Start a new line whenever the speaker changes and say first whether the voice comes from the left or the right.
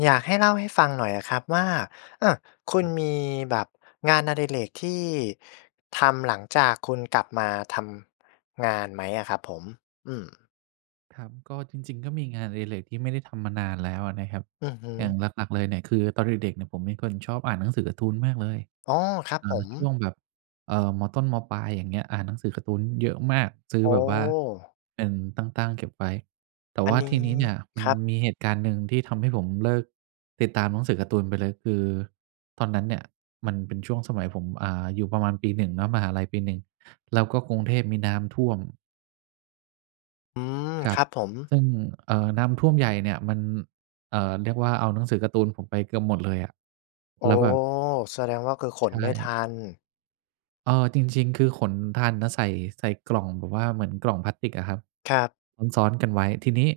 left: อยากให้เล่าให้ฟังหน่อยอะครับว่า อา คุ
right: ค
left: ณ
right: รับ
left: มีแบบงานอดิเรกที่ ทำหลังจากคุณกลับมาทำ งานไหมอะครับผม? อืม
right: ครับ ก็จริง ๆ ก็มีงานอดิเรกที่ไม่ได้ทำมานานแล้วอะนะครับ
left: อือฮึ
right: อย่างหลัก ๆ เลยเนี่ย คือตอนเด็ก ๆ ผมเป็นคนชอบอ่านหนังสือการ์ตูนมากเลย
left: อ๋อ ครับ
right: อ่
left: ผ
right: า
left: ม
right: ช่วงแบบ เอ่อ ม.ต้น ม.ปลาย อย่างเงี้ย อ่านหนังสือการ์ตูนเยอะมาก ซื้
left: โ
right: อ
left: อ
right: แ
left: ้!
right: บบว่า เป็นตั้ง ๆ เก็บไว้ แต่
left: อั
right: ว
left: น
right: ่า
left: นี้
right: ที่นี้เนี่ย มั
left: ค
right: น
left: รับ
right: มีเหตุการณ์หนึ่งที่ทำให้ผมเลิกติดตามหนังสือการ์ตูนไปเลย คือตอนนั้นเนี่ย มันเป็นช่วงสมัยผม อ่า อยู่ประมาณปี 1 เนาะ มหาลัยปี 1 แล้วก็กรุงเทพมีน้ำท่วม
left: อืม
right: ครั
left: ค
right: บ
left: รับผม
right: ซึ่ง เอ่อ น้ำท่วมใหญ่เนี่ยมัน เอ่อ เรียกว่าเอาหนังสือการ์ตูนผมไปเกือบหมดเลยอะ
left: โอ
right: แ
left: ้!
right: ล้วแบบ
left: แสดงว่าคือข
right: ใช
left: นไม่ท
right: ่
left: ัน
right: เออ จริง ๆ คือขนทันนะ ใส่ ใส่กล่องแบบว่าเหมือนกล่องพลาสติกอะครับ
left: ครับ
right: ซ้อน ๆ กันไว้ ทีนี้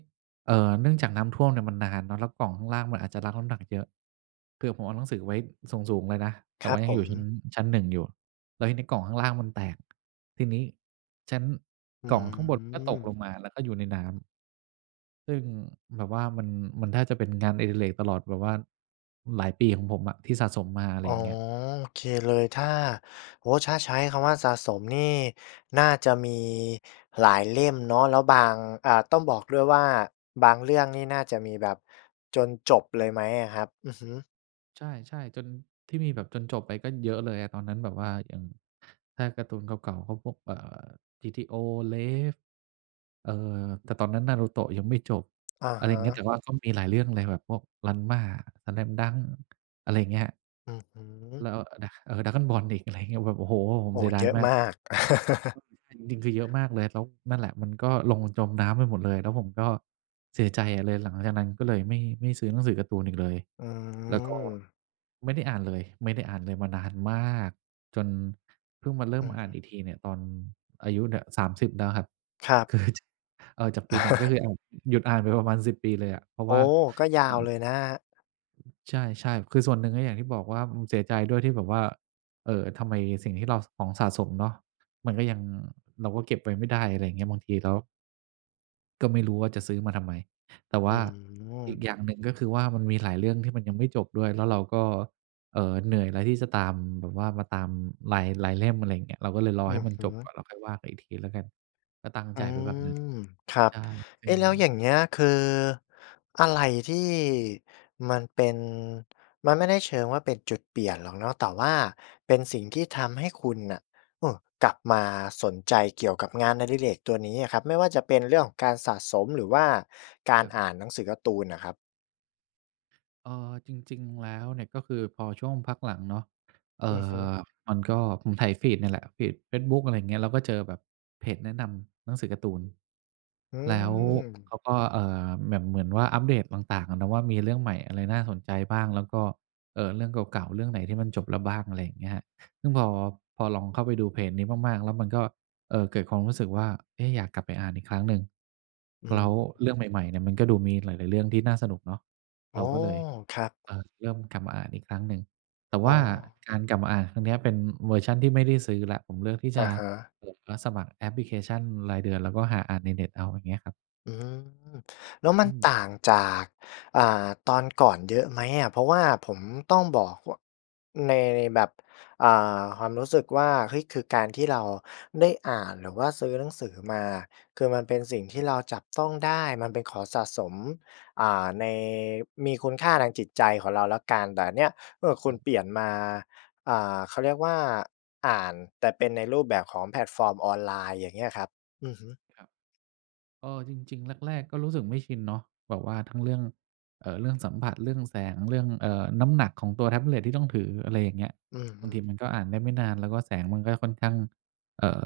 right: เอ่อ เนื่องจากน้ำท่วมเนี่ยมันนานเนาะ แล้วกล่องข้างล่างมันอาจจะรับน้ำหนักเยอะ คือผมเอาหนังสือไว้สูง ๆ เลยนะ แต
left: ค
right: ่
left: ร
right: ว
left: ั
right: ่
left: บ
right: ายั
left: ผ
right: งอยู่ชั้น
left: ม
right: ชั้น 1 อยู่ แล้วทีนี้กล่องข้างล่างมันแตก ทีนี้ชั้น
left: อื
right: กล่องข้างบนก็ตกล
left: ม
right: งมา แล้วก็อยู่ในน้ำ ซึ่งแบบว่ามัน มันแทบจะเป็นงานอดิเรกตลอดแบบว่า หลายปีของผมอะที่สะสมมา อะไ
left: อ
right: ร
left: ๋อ
right: อย่างเงี้ย
left: โอเคเลย ถ้า โอ้โฮ! ถ้าใช้คำว่าสะสมนี่ น่าจะมีหลายเล่มเนาะ แล้วบาง อา ต้องบอกด้วยว่า บางเรื่องนี้น่าจะมีแบบ จนจบเลยไหมอะครับ? อือฮึ
right: ใช่ ๆ จน ที่มีแบบ จนจบไปก็เยอะเลยอะ ตอนนั้นแบบว่ายัง ถ้าการ์ตูนเก่า ๆ ก็พวก เอ่อ GTO RAVE เอ่อ แต่ตอนนั้น Naruto ยังไม่จบ
left: อะ
right: อะ
left: ฮ
right: ไรอย่างเงี้ย
left: ะ
right: แต่ว่าก็มีหลายเรื่องเลย แบบพวก Ranma Slam Dunk อะไรอย่างเงี้ย
left: อือฮึ
right: แล้ว เออ นะ เออ Dragon Ball อีก อะไรอย่างเงี้ย แบบ โอ้โฮ! ผ
left: โ
right: ม
left: อ้
right: เสียดา
left: เย
right: ย
left: อะ
right: มาก
left: มาก
right: ข้อสำคัญ จริง ๆ เยอะมากเลย แล้ว นั่นแหละ มันก็ลงจมน้ำไปหมดเลย แล้วผมก็เสียใจอะ เลยหลังจากนั้นก็เลยไม่ ไม่ซื้อหนังสือการ์ตูนอีกเลย
left: อ
right: แล้วก็
left: ือ
right: ไม่ได้อ่านเลย ไม่ได้อ่านเลยมานานมาก จนพึ่งมาเริ่
left: อ
right: ม
left: ือ
right: อ่
left: ฮ
right: าน
left: ึ
right: อีกทีเนี่ย ตอนอายุเนี่ย 30 แล้วครับ
left: ครับ
right: คือ จ เอ่อ จากปี 1 ก็คือแอบหยุดอ่านไปประมาณ 10 ปีเลยอะ เพราะ
left: โอ
right: ว
left: ้!
right: ่า
left: ก็ย
right: ค
left: า
right: รั
left: วเ
right: บ
left: ลยนะครับ
right: ใช่ ๆ คือส่วนหนึ่งก็อย่างที่บอกว่า อืม เสียใจด้วยที่แบบว่า เอ่อ ทำไมสิ่งที่เรา ส ของสะสมเนาะ มันก็ยัง เราก็เก็บไว้ไม่ได้ อะไรอย่างเงี้ย บางทีแล้ว ก็ไม่รู้ว่าจะซื้อมาทำไม แต่ว
left: อื
right: ่าอี
left: อ
right: กอย่างหนึ่งก็คือว่า มันมีหลายเรื่องที่มันยังไม่จบด้วย แล้วเราก็ เอ่อ เหนื่อยแล้วที่จะตาม แบบว่ามาตามหลาย หลายเล่ม อะไรอย่างเงี้ย เราก็เลยรอ
left: อื
right: ให้
left: อ
right: มัน
left: ฮ
right: จบก
left: ึ
right: ่อน แล้วค่อยว่ากันอีกทีแล้วกัน ก็ตั้ง
left: อ
right: ใจ
left: ื
right: ไว้แบบนั้น
left: ม ครั
right: ใ
left: บ
right: ช่ ซ
left: เ
right: ึ
left: อ
right: ่
left: ๊ะ แล้วอย
right: ง
left: ่างเงี้ย คือ อะไรที่ มันเป็น มันไม่ได้เชิงว่าเป็นจุดเปลี่ยนหรอกเนาะ แต่ว่าเป็นสิ่งที่ทำให้คุณน่ะ อือ กลับมาสนใจเกี่ยวกับงานอดิเรกตัวนี้อะครับ ไม่ว่าจะเป็นเรื่องของการสะสม หรือว่าการ
right: ครับ
left: อ่านหนังสือการ์ตูนอะครับ?
right: เอ่อ จริง ๆ แล้วเนี่ย ก็คือพอช่วงพักหลังเนาะ เอ
left: อ
right: ่
left: ือฮึ
right: อ มันก็ ผมไถฟีดนี่แหละ ฟีดเฟซบุ๊ก อะไรอย่างเงี้ย แล้วก็เจอแบบเพจแนะนำหนังสือการ์ตูน
left: อื
right: แล้ว
left: ม
right: เขาก็ เอ่อ แบบเหมือนว่าอัปเดตต่าง ๆ อะเนาะว่า มีเรื่องใหม่อะไรน่าสนใจบ้าง แล้วก็ เอ่อ เรื่องเก่า ๆ เรื่องไหนที่มันจบแล้วบ้าง อะไรอย่างเงี้ยครับ ซึ่งพอ พอลองเข้าไปดูเพจนี้มาก ๆ แล้วมันก็ เอ่อ เกิดความรู้สึกว่า เอ๊ะ อยากกลับไปอ่านอีกครั้งหนึ่ง
left: อื
right: แล้ว
left: ม
right: เรื่องใหม่ ๆ เนี่ย มันก็ดูมีหลาย ๆ เรื่องที่น่าสนุกเนาะ
left: อ๋
right: เร
left: อ
right: าก็เลย
left: ครับ
right: เออ เริ่มกลับมาอ่านอีกครั้งหนึ่ง แต่
left: อ
right: ว
left: ๋
right: ่า
left: อ
right: การกลับมาอ่านครั้งเนี้ย เป็นเวอร์ชันที่ไม่ได้ซื้อแล้ว ผมเลือกที่
left: อ
right: จ
left: ะ
right: ะ
left: ฮะ
right: โหลด แล้วสมัครแอปพลิเคชันรายเดือน แล้วก็หาอ่านในเน็ตเอา อย่างเงี้ยครับ
left: อืม แล้วมั
right: อื
left: น
right: ม
left: ต่างจาก อ่า ตอนก่อนเยอะไหมอะ? เพราะว่าผมต้องบอก ว ใน ในแบบ อ่า ความรู้สึกว่า เฮ้ย! คือการที่เราได้อ่าน หรือว่าซื้อหนังสือมา คือมันเป็นสิ่งท
right: ค
left: ี
right: รั
left: ่
right: บ
left: เราจับต้องได้ มันเป็นของสะสม อ่า ใน มีคุณค่าทางจิตใจของเราแล้วกัน แต่อันเนี่ย เอ่อ คุ
right: ค
left: ณ
right: รับ
left: เปลี่ยนมา อ่า เขาเรียกว่า อ่าน แต่เป็นในรูปแบบของแพลตฟอร์มออนไลน์ อย่างเงี้ยครับ อือฮึ
right: ครับ เออ จริง ๆ แรก ๆ ก็รู้สึกไม่ชินเนาะ แบบว่าทั้งเรื่อง เอ่อ เรื่องสัมผัส เรื่องแสง เรื่อง เอ่อ น้ำหนักของตัวแท็บเล็ตที่ต้องถือ อะไรอย่างเงี้ย
left: อือฮ
right: บา
left: ึ
right: งทีมันก็อ่านได้ไม่นาน แล้วก็แสงมันก็ค่อนข้าง เอ่อ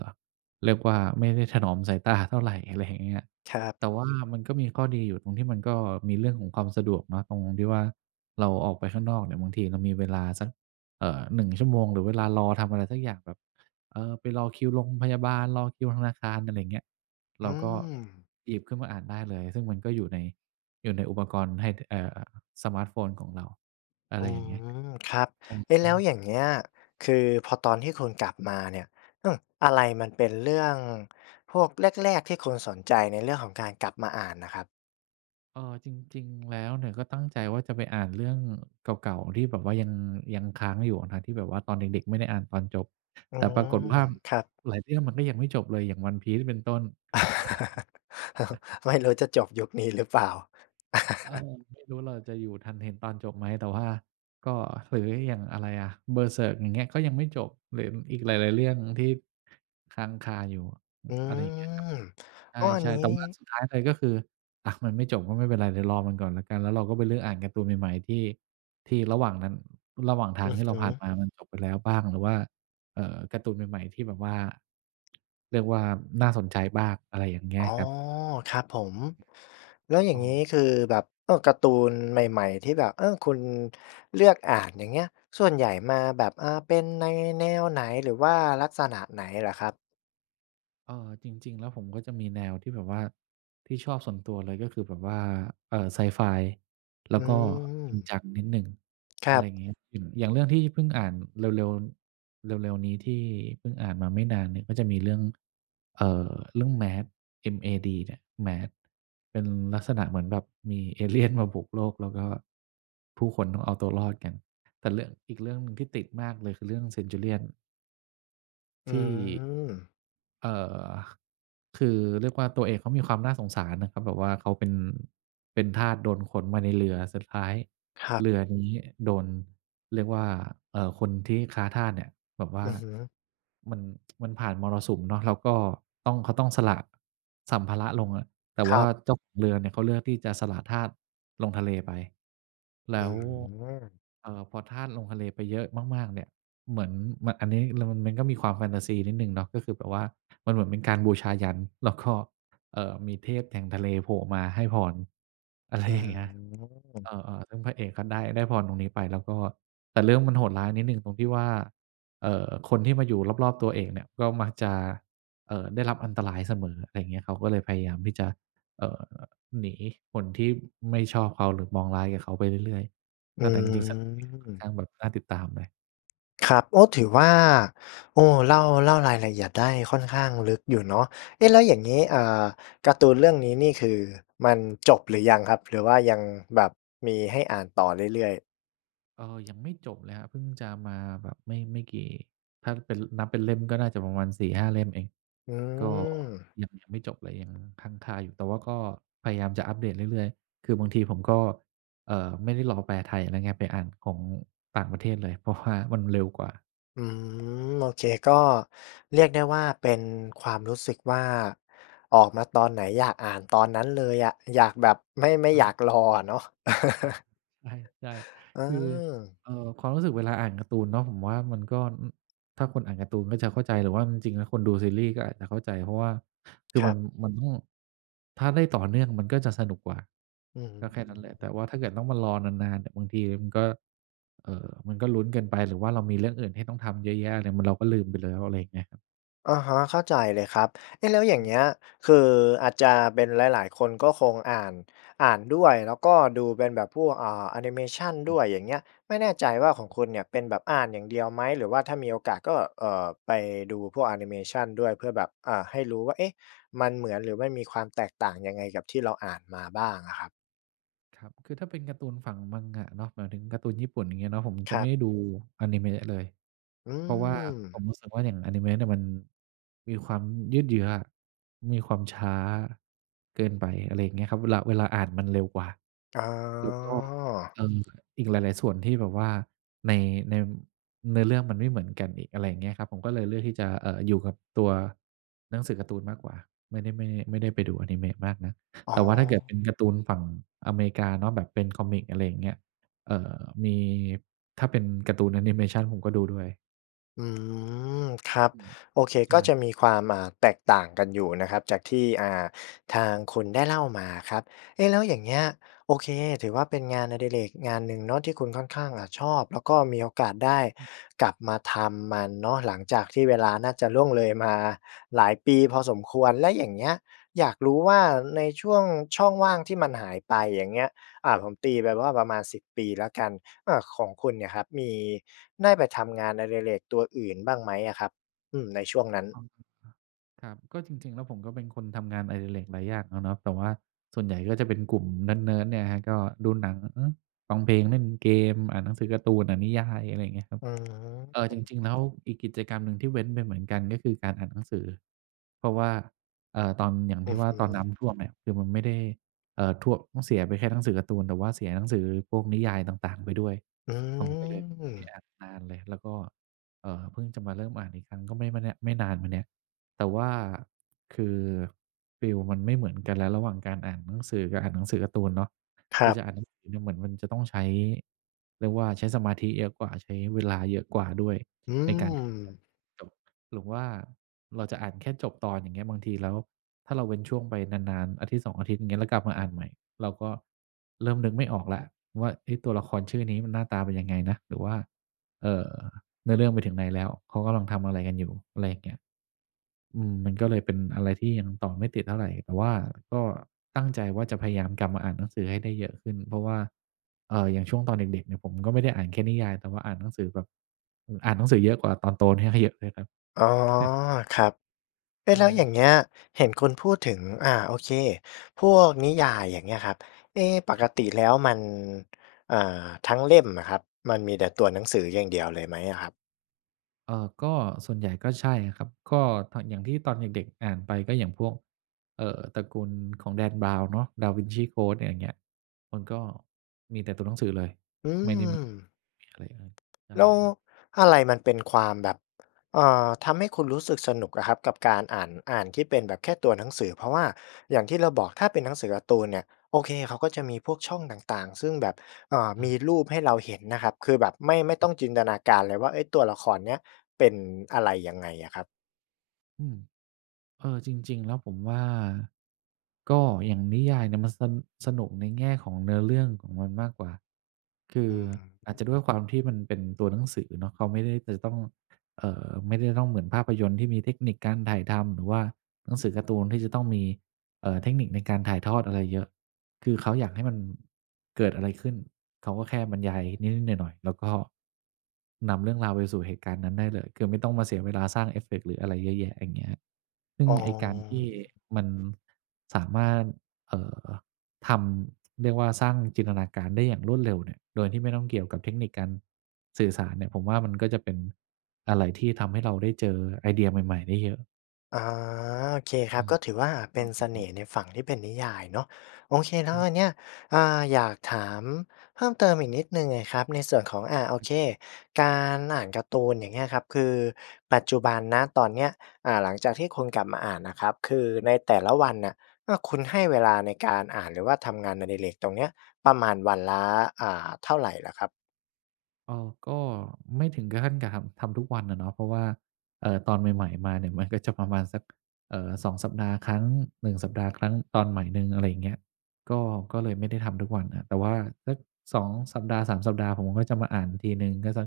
right: เรียกว่าไม่ได้ถนอมสายตาเท่าไร อะไรอย่างเงี้ย
left: ครับ
right: แต่ว่ามันก็มีข้อดีอยู่ ตรงที่มันก็มีเรื่องของความสะดวกเนาะ ตรงที่ว่าเราออกไปข้างนอกเนี่ย บางทีเรามีเวลาสัก เอ่อ 1 ชั่วโมง หรือเวลารอทำอะไรสักอย่างแบบ เออ ไปรอคิวโรงพยาบาล รอคิวธนาคาร อะไรอย่างเงี้ย เ
left: อ
right: รา
left: ื
right: ก็
left: ม
right: หยิบขึ้นมาอ่านได้เลย ซึ่งมันก็อยู่ใน อยู่ในอุปกรณ์ให้ถะ เอ่อ สมาร์ตโฟนของเรา อะ
left: อ
right: ไ
left: ื
right: รอย่างเงี้ย
left: ม ครับ
right: จม
left: เอ๊ะ
right: ง
left: แ
right: ี
left: ล้ว
right: ้
left: อย่างเงี้ย คือพอตอนที่คุณกลับมาเนี่ย อื้อ อะไรมันเป็นเรื่องพวกแรก ๆ ที่คุณสนใจในเรื่องของการกลับมาอ่านน่ะครับ?
right: เอ่อ จริง ๆ แล้วเนี่ยก็ตั้งใจว่าจะไปอ่านเรื่องเก่า ๆ ที่แบบว่ายัง ยังค้างอยู่อะนะที่แบบว่าตอนเด็ก ๆ ไม่ได้อ่านตอนจบ
left: อื
right: แต่ปร
left: ม
right: ากฏว่า
left: ครับ
right: หลายเรื่องมันก็ยังไม่จบเลย อย่าง One Piece เนี่ย เป็นต้น
left: ไม่รู้จะจบยุคนี้หรือเปล่า?
right: เออ ไม่รู้เราจะอยู่ทันเห็นตอนจบไหม? แต่ว่า ก็ หรืออย่างอะไรอะ Berserk อย่างเงี้ย ก็ยังไม่จบ หรืออีกหลาย ๆ เรื่องที่ค้างคาอยู่
left: อื
right: อะไรอย่างเงี้ยครับ
left: ม
right: ใ
left: อ้อ อัน
right: ช่
left: น
right: ๆ
left: ี
right: แต่ว่า
left: ้
right: สุดท้ายเลย ก็คือ อะ มันไม่จบก็ไม่เป็นไร เดี๋ยวรอมันก่อนแล้วกัน แล้วเราก็ไปเลือกอ่านการ์ตูนใหม่ ๆ ที่ ที่ระหว่างนั้น ระหว่างท
left: อ
right: าง
left: ือ
right: ที่
left: ฮ
right: เราผ่าน
left: ึ
right: มามันจบไปแล้วบ้าง หรือว่า เอ่อ การ์ตูนใหม่ ๆ ที่แบบว่า เรียกว่าน่าสนใจบ้าง อะไรอย่างเงี้
left: อ๋
right: ย
left: อ
right: ครับ
left: ครับผม แล้วอย่า
right: ก
left: งงี้
right: ็
left: คือแบบ เออ การ์ตูนใหม่ ๆ ที่แบบ เออ คุณเลือกอ่าน อย่างเงี้ย ส่วนใหญ่มาแบบ อา เป็นในแนวไหน หรือว่าลักษณะไหนเหรอครับ?
right: เอ่อ จริง ๆ แล้วผมก็จะมีแนวที่แบบว่า ที่ชอบส่วนตัวเลยก็คือแบบว่า เอ่อ ไซไฟ แล
left: อ
right: ้
left: ื
right: วก็จริง
left: ม
right: จังนิดหนึ่ง
left: ค
right: อ
left: ร
right: ะไ
left: ั
right: รอ
left: บ
right: ย่างเงี้ย อย่าง อย่างเรื่องที่เพิ่งอ่านเร็ว ๆ เร็ว ๆ นี้ที่พึ่งอ่านมาไม่นานเนี่ย ก็จะมีเรื่อง เอ่อ เรื่อง MAD เอ็ม-เอ-ดี เนี่ย MAD เป็นลักษณะเหมือนแบบมีเอ เลี่ยน มาบุกโลก แล้วก็ ผู้คนต้องเอาตัวรอดกัน แต่เรื่อง อีกเรื่องหนึ่งที่ติดมากเลยคือเรื่องเซ็นจูเรี่ยน
left: อื
right: ที่
left: ม
right: เอ่อ คือเรียกว่า ตัวเอกเขามีความน่าสงสารนะ เขาแบบว่า เขาเป็น เป็นทาส โดนขนมาในเรือ สุดท้าย
left: ครับ
right: เรือนี้โดน เรียกว่า เอ่อ คนที่ค้าทาสเนี่ยแบบว่
left: อ
right: า
left: ือฮึ
right: มัน มันผ่านมรสุมเนาะ แล้วก็ต้อง เขาต้องสละสัมภาระลงอะ แต่
left: ค
right: ว
left: ร
right: ่า
left: ับ
right: เจ้าของเรือเนี่ยเขาเลือกที่จะสละทาสลงทะเลไป แล
left: อื
right: ้ว
left: ม
right: เอ่อ พอทาสลงทะเลไปเยอะมาก ๆ เนี่ย เหมือนมัน อันนี้ แล้วมัน มันก็มีความแฟนทาซีนิดหนึ่งเนาะ ก็คือแบบว่ามันเหมือนเป็นการบูชายัญ แล้วก็ เอ่อ มีเทพแห่งทะเลโผล่มาให้พร อะไร
left: อื
right: อย่างเงี้ย เอ
left: ม
right: อ ๆ ซึ่งพระเอกก็ได้ ได้พรตรงนี้ไป แล้วก็แบบ แต่เรื่องมันโหดร้ายนิดหนึ่งตรงที่ว่า เอ่อ คนที่มาอยู่รอบ ๆ ตัวเอกเนี่ย ก็มักจะ เอ่อ ได้รับอันตรายเสมอ อะไรอย่างเงี้ย เขาก็เลยพยายามที่จะ เอ่อ หนีคนที่ไม่ชอบเขา หรือมองร้ายกับเขาไปเรื่อย
left: อ
right: ๆ เออ แต่จริง ๆ สนุกดีนะ ค่อน
left: ื
right: ข
left: ม
right: ้างแบบน่าติดตามเลย
left: ครับ โอ้! ถือว่า โอ้ เล่า เล่ารายละเอียดได้ค่อนข้างลึกอยู่เนาะ เอ๊ะ แล้วอย่างงี้ อ่า การ์ตูนเรื่องนี้นี่ คือมันจบหรือยังครับ? หรือว่ายังแบบมีให้อ่านต่อเรื่อย ๆ
right: เอ่อ ยังไม่จบเลยครับ เพิ่งจะมาแบบไม่ ไม่กี่ ถ้าเป็น นับเป็นเล่ม ก็น่าจะประมาณ 4-5 เล่มเอง
left: อื
right: ก็
left: ม
right: ยัง ยังไม่จบเลย ยังค้างคาอยู่ แต่ว่าก็พยายามจะอัปเดตเรื่อย ๆ คือบางทีผมก็ เอ่อ ไม่ได้รอแปลไทยอะไรเงี้ย ไปอ่านของต่างประเทศเลย เพราะ ว่า มันเร็วกว่า
left: อืม โอเค ก็เรียกได้ว่า เป็นความรู้สึกว่า ออกมาตอนไหน อยากอ่านตอนนั้นเลยอะ อยากแบบ ไม่ ไม่
right: อ
left: อยา
right: า
left: กรออะเนาะ
right: ใช่
left: เ
right: ๆ คือ
left: ออ
right: เอ่อ ความรู้สึกเวลาอ่านการ์ตูนเนาะ ผมว่ามันก็ อ ถ้าคนอ่านการ์ตูนก็จะเข้าใจ หรือว่าจริง ๆ แล้วคนดูซีรีส์ก็อาจจะเข้าใจ เพราะว่า คื
left: ค
right: อ
left: ร
right: ม
left: ั
right: ั
left: บ
right: น มัน อืม ถ้าได้ต่อเนื่องมันก็จะสนุกกว่า
left: อื้อฮื
right: ก็แค่นั้นแหละ แต่
left: อ
right: ว่าถ้าเกิดต้องมารอนาน ๆ น่ะ บางทีมันก็ เอ่อ มันก็ลุ้นเกินไป หรือว่าเรามีเรื่องอื่นที่ต้องทำเยอะแยะอะไร เหมือนเราก็ลืมไปแล้ว อะไรอย่างเงี้ยครับ
left: อะฮะ เข้าใจเลยครับ เอ๊ะ แล้วอย่า
right: อ
left: งเ
right: ืม
left: งี้ย คืออาจจะเป็น หลาย ๆ คนก็คงอ่าน อ่านด้วย แล้วก็ดูเป็นแบบพวก อ่า แอนิเมชัน
right: คร
left: ด
right: ั
left: ้
right: บ
left: วย อย่างเงี้ย ไม่แน่ใจว่าของคุณเนี่ยเป็นแบบอ่านอย่างเดียวไหม? หรือว่าถ้ามีโอกาสก็ เอ่อ ไปดูพวกแอนิเมชันด้วย เพื่อแบบ อ่า ให้รู้ว่า เอ๊ะ! มันเหมือน หรือไม่มีความแตกต่างยังไงกับที่เราอ่านมาบ้างอะครับ
right: ครับ คือถ้าเป็นการ์ตูนฝั่ง manga เนาะ หมายถึงการ์ตูนญี่ปุ่น อย่างเงี้ยเนาะ ผม
left: ค
right: จะ
left: ร
right: ไม
left: ั
right: ่
left: บ
right: ได้ดูอานิเมะเลย
left: อื
right: เพราะว่าผ
left: ม
right: มรู้สึกว่า อย่างอานิเมะเนี่ยมันมีความยืดเยื้ออะ มีความช้า เกินไป อะไรอย่างเงี้ยครับ เวลา เวลาอ่านมันเร็วกว่า
left: อ๋
right: แล้วก็
left: อ
right: เอ่อ อีกหลาย ๆ ส่วนที่แบบว่าใน ใน เนื้อเรื่องมันไม่เหมือนกันอีก อะไรอย่างเงี้ยครับ ผมก็เลยเลือกที่จะ เอ่อ อยู่กับตัวหนังสือการ์ตูนมากกว่า ไม่ได้ ไม่ ไม่ได้ไปดูอานิเมะมากนัก
left: อ๋
right: แต่ว่าถ้าเกิดเ
left: อ
right: ป็นการ์ตูนฝั่งอเมริกาเนาะ แบบเป็นคอมิก อะไรอย่างเงี้ย เอ่อ มี ถ้าเป็นการ์ตูนแอนิเมชัน ผมก็ดูด้วย
left: อืม ครับ
right: อืม
left: โอเค
right: ใช
left: ก็จ
right: ่
left: ะมีความ อ่า แตกต่างกันอยู่นะครับ จากที่ อ่า ทางคุณได้เล่ามาครับ เอ๊ะ แล้วอย่างเงี้ย โอเค ถือว่าเป็นงานอดิเรกงานหนึ่งเนาะที่คุณค่อนข้างอะชอบ แล้วก็มีโอกาสได้
right: อืม
left: กลับมาทำมันเนาะ หลังจากที่เวลาน่าจะล่วงเลยมาหลายปีพอสมควร แล้วอย่างเงี้ยอยากรู้ว่า ในช่วงช่องว่างที่มันหายไป อย่างเงี้ย อ่า ผมตีไปว่าประมาณ 10 ปีแล้วกัน อ่า ของคุณเนี่ยครับ มี ได้ไปทำงานอดิเรกตัวอื่นบ้างไหมอะครับ? อือ ในช่วงนั้น
right: ครับ ก็จริง ๆ แล้วผมก็เป็นคนทำงานอดิเรกหลายอย่างอะเนาะ แต่ว่าส่วนใหญ่ก็จะเป็นกลุ่มเนิร์ด ๆ เนี่ยครับ ก็ดูหนัง ฟังเพลง เล่นเกม อ่านหนังสือการ์ตูน อ่านนิยาย อะไรเงี้ยครับ
left: อื
right: เอ่อ จ
left: ม
right: ริง ๆ แล้วอีกกิจกรรมหนึ่งที่เว้นไปเหมือนกัน ก็คือการอ่านหนังสือ เพราะว่า เอ่อ ตอน อย่าง
left: อ
right: ท
left: ื
right: ี่
left: อ
right: ว่
left: ฮ
right: า ตอนน
left: ึ
right: ้ำท่วมเนี่ย คือมันไม่ได้ เอ่อ ท่วม ต้องเสียไปแค่หนังสือการ์ตูน แต่ว่าเสียหนังสือพวกนิยายต่าง ๆ ไปด้วย
left: อื
right: ผมก็เลยไม่ได้
left: ม
right: อ่านนานเลย แล้วก็ เอ่อ เพิ่งจะมาเริ่มอ่านอีกครั้ง ก็ไม่ เมื่อเนี่ย ไม่นานมาเนี้ย แต่ว่าคือฟีลมันไม่เหมือนกัน แล้วระหว่างการอ่านหนังสือกับอ่านหนังสือการ์ตูนเนาะ
left: ค
right: ค
left: ร
right: ื
left: ั
right: อ
left: บ
right: จะอ่านหนังสือเนี่ย เหมือนมันจะต้องใช้ เรียกว่า ใช้สมาธิเยอะกว่า ใช้เวลาเยอะกว่าด้วย
left: อื
right: ในการที่จ
left: ม
right: ะจบ หรือว่าเราจะอ่านแค่จบตอน อย่างเงี้ย บางทีแล้ว ถ้าเราเว้นช่วงไปนาน ๆ 1-2 อาทิตย์ อย่างเงี้ย แล้วกลับมาอ่านใหม่ เราก็เริ่มนึกไม่ออกแล้วว่า เอ๊ะ ตัวละครชื่อนี้มันหน้าตาเป็นยังไงนะ? หรือว่า เอ่อ เนื้อเรื่องไปถึงไหนแล้ว เขากำลังทำอะไรกันอยู่? อะไรอย่างเงี้ย อืม มันก็เลยเป็นอะไรที่ยังต่อไม่ติดเท่าไร แต่ว่าก็ตั้งใจว่าจะพยายามกลับมาอ่านหนังสือให้ได้เยอะขึ้น เพราะว่า เอ่อ อย่างช่วงตอนเด็ก ๆ เนี่ยผมก็ไม่ได้อ่านแค่นิยาย แต่ว่าอ่านหนังสือแบบ อือ อ่านหนังสือเยอะกว่าตอนโตเนี่ย เยอะ เลยครับ
left: อ๋อ ครับ เอ๊
right: ใช
left: ะ
right: ่
left: แล้วอย่าง
right: ค
left: เง
right: รั
left: ี
right: บ
left: ้ย เห็นคุณพูดถึง อ่า โอเค พวกนิยาย อย่างเงี้ยครับ เอ๊ ป
right: ท
left: ก
right: ะ
left: ติแล้วมัน อ่า ทั้งเล่มน่ะครับ มันมีแต่ตัวหนังสืออย่างเดียวเลยไหมอะครับ?
right: เอ่อ ก็ ส่วนใหญ่ก็ใช่ครับ ก็ตอน อย่างที่ตอนเด็ก ๆ อ่านไป ก็อย่างพวก เอ่อ ตระกูลของ Dan Brown เนาะ Da Vinci Code อย่างเงี้ย มันก็ มีแต่ตัวหนังสือเลย
left: อื
right: ไม่ได้มี
left: ม
right: มีอะไรอย่างงี้ ใช่
left: แล้ว
right: ครับ
left: อะไรมันเป็นความแบบ เอ่อ ทำให้คุณรู้สึกสนุกอะครับกับการอ่าน อ่านที่เป็นแบบแค่ตัวหนังสือ เพราะว่าอย่างที่เราบอก ถ้าเป็นหนังสือการ์ตูนเนี่ย โอเค เขาก็จะมีพวกช่องต่าง ๆ ซึ่งแบบ เอ่อ
right: อ
left: ม
right: า
left: ีรูปให้เราเห็นนะครับ คือแบบไม่ ไม่ต้องจินตนาการเลยว่า เอ๊ะ! ตัวละครนี้เป็นอะไรยังไงอะครับ
right: อืม เออ จริง ๆ แล้วผมว่า ก็อย่างนิยายเนี่ยมัน ส สนุกในแง่ของเนื้อเรื่องของมันมากกว่า คื
left: อ
right: อ
left: ือฮ
right: อาจ
left: ึ
right: จะด้วยความที่มันเป็นตัวหนังสือเนาะ เขาไม่ได้จะต้อง เอ่อ ไม่ได้ต้องเหมือนภาพยนตร์ที่มีเทคนิคการถ่ายทำ หรือว่าหนังสือการ์ตูนที่จะต้องมี เอ่อ เทคนิคในการถ่ายทอดอะไรเยอะ คือเขาอยากให้มันเกิดอะไรขึ้น เขาก็แค่บรรยายนิด ๆ หน่อย ๆ แล้วก็นำเรื่องราวไปสู่เหตุการณ์นั้นได้เลย คือไม่ต้องมาเสียเวลาสร้างเอฟเฟกต์หรืออะไรเยอะแยะ อย่างเงี้ย ซึ่ง
left: อ๋
right: ไอ้การที่
left: อ
right: มันสามารถ เอ่อ ทำ เรียกว่าสร้างจินตนาการได้อย่างรวดเร็วเนี่ย โดยที่ไม่ต้องเกี่ยวกับเทคนิคการ สื่อสารเนี่ย ผมว่ามันก็จะเป็นอะไรที่ทำให้เราได้เจอไอเดียใหม่ ๆ ได้เยอะ
left: อา โอเคคร
right: อ
left: ั
right: ื
left: บ
right: ม
left: ก็ถือว่า
right: ช
left: เป
right: อ
left: ็
right: บ
left: น
right: แบ
left: เส
right: บน
left: น
right: ี้
left: ่ห์ในฝั่งที่เป็นนิยายเนาะ โอเค แล
right: ช
left: ้
right: ั
left: ว
right: ้น
left: อันเนี้ย อ่า อยากถามเพิ่มเติมอีกนิดหนึ่งอะครับ ในส่วนของ อะ โอเค การอ่านการ์ตูนอย่างเงี้ยครับ คือปัจจุบัน ณ ตอนเนี้ย อ่า หลังจากที่คุณกลับมาอ่านน่ะครับ คือในแต่ละวันน่ะ อา คุณให้เวลาในการอ่าน หรือว่าทำงานอดิเรกตรงเนี้ย ประมาณวันละ อ่า เท่าไรเหรอครับ?
right: อ๋อ ก็ไม่ถึงกับขั้น กับทำ ทำทุกวันอะเนาะ เพราะว่า เอ่อ ตอนใหม่ ๆ มาเนี่ย มันก็จะประมาณสัก เอ่อ 2 สัปดาห์ครั้ง 1 สัปดาห์ครั้ง ตอนใหม่หนึ่ง อะไรอย่างเงี้ย ก็ ก็เลยไม่ได้ทำทุกวันครับ แต่ว่าสัก 2 สัปดาห์ 3 สัปดาห์ ผมก็จะมาอ่านทีหนึ่ง ก็สัก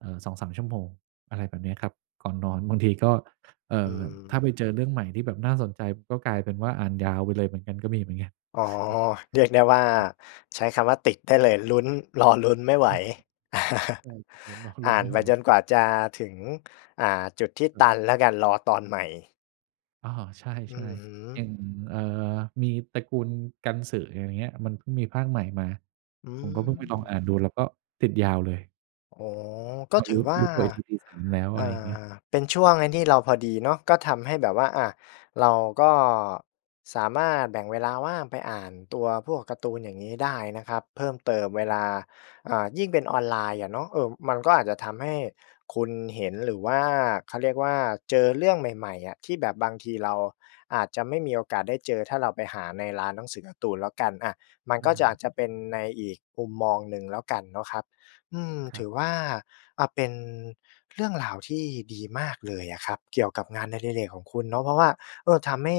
right: เอ่อ 2-3 ชั่วโมง อะไรแบบเนี้ยครับ ก่อนนอน บางทีก็ เอ่
left: อื
right: อ ถ
left: ม
right: ้าไปเจอเรื่องใหม่ที่แบบน่าสนใจ ก็กลายเป็นว่า อ่านยาวไปเลยเหมือนกัน ก็มีเหมือนกัน
left: อ๋อ เรียกได้ว่า
right: ครับ
left: ใช้คำว่าติดได้เลย ลุ้น รอลุ้นไม่ไหว
right: อ๋อ ใช่ เห็นแล้วก็ล
left: อ่
right: ุ้น
left: า
right: ไ
left: น
right: ม่
left: ไ
right: ไ
left: ป
right: หว
left: จนกว่าจะถึง อ่า จุดที่
right: ค
left: ต
right: รับ
left: ันแล้วกัน รอตอนใหม่
right: อ๋อ ใช
left: อื
right: ่
left: อฮ
right: ๆ อ
left: ึ
right: ย่าง เอ่อ มีตระกูลกันสึ อย่างเงี้ย มันเพิ่งมีภาคใหม่มา
left: อื
right: ผมก็เพิ่งไปลอง
left: ม
right: อ่านดู แล้วก็ติดยาวเลย
left: อ๋อ ก็
right: มา
left: ถ
right: ร
left: ื
right: ู
left: อ
right: ้
left: ว่
right: ร
left: า
right: ู้ตัวอีกทีตี 3 แล้ว
left: อ
right: อะไ
left: ่
right: รอย่างเงี้ย
left: า เป็นช่วงไอ้นี่เราพอดีเนาะ ก็ทำให้แบบว่า อะ เราก็สามารถแบ่งเวลาว่าง ไปอ่านตัว พวกการ์ตูนอย่างงี้ได้นะครับ เพิ่มเติม เว
right: ครั
left: ล
right: บ
left: า อ่า ยิ่งเป็นออนไลน์อะเนาะ เออ มันก็อาจจะทำให้คุณเห็นหรือว่า เขาเรียกว่า เจอเรื่องใหม่ ๆ อะ ที่แบบบางทีเราอาจจะไม่มีโอกาสได้เจอ ถ้าเราไปหาในร้านหนังสือการ์ตูนแล้วกัน อะ มัน
right: ใช
left: ก็จะ
right: ่
left: อาจจะเป็นในอีกมุมมองหนึ่งแล้วกันเนาะครับ อืม
right: คร
left: ถ
right: ับ
left: ือว่า อะ เป็นเรื่องราวที่ดีมากเลยอะครับ เกี่ยวกับงานอดิเรกของคุณเนาะ เพราะว่า เออ ทำให้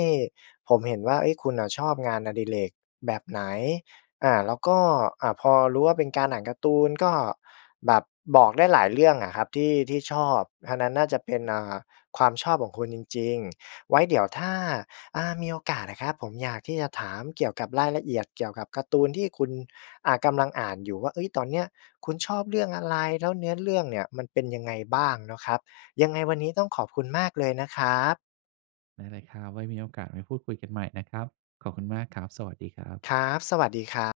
left: ผมเห็นว่า เฮ้ย คุณน่ะชอบงานอดิเรกแบบไหน? อา แล้วก็ อะ พอรู้ว่าเป็นการอ่านการ์ตูน ก็แบบบอกได้หลายเรื่องอะครับที่ ที่ชอบ อันนั้นน่าจะเป็น อ่า ความชอบของคุณจริง ๆ ไว้เดี๋ยวถ้า อ่า มีโอกาสอะครับ ผมอยากที่จะถามเกี่ยวกับรายละเอียดเกี่ยวกับการ์ตูนที่คุณ อ่า กำลังอ่านอยู่ว่า เฮ้ย ตอนเนี้ยคุณชอบเรื่องอะไร แล้วเนื้อเรื่องเนี่ยมันเป็นยังไงบ้าง? เนาะครับ ยังไงวันนี้ต้องขอบคุณมากเลยนะครับ
right: ได้เลยครับ ไว้มีโอกาสมาพูดคุยกันใหม่นะครับ ขอบคุณมากครับ สวัสดีครับ
left: ครับ สวัสดีครับ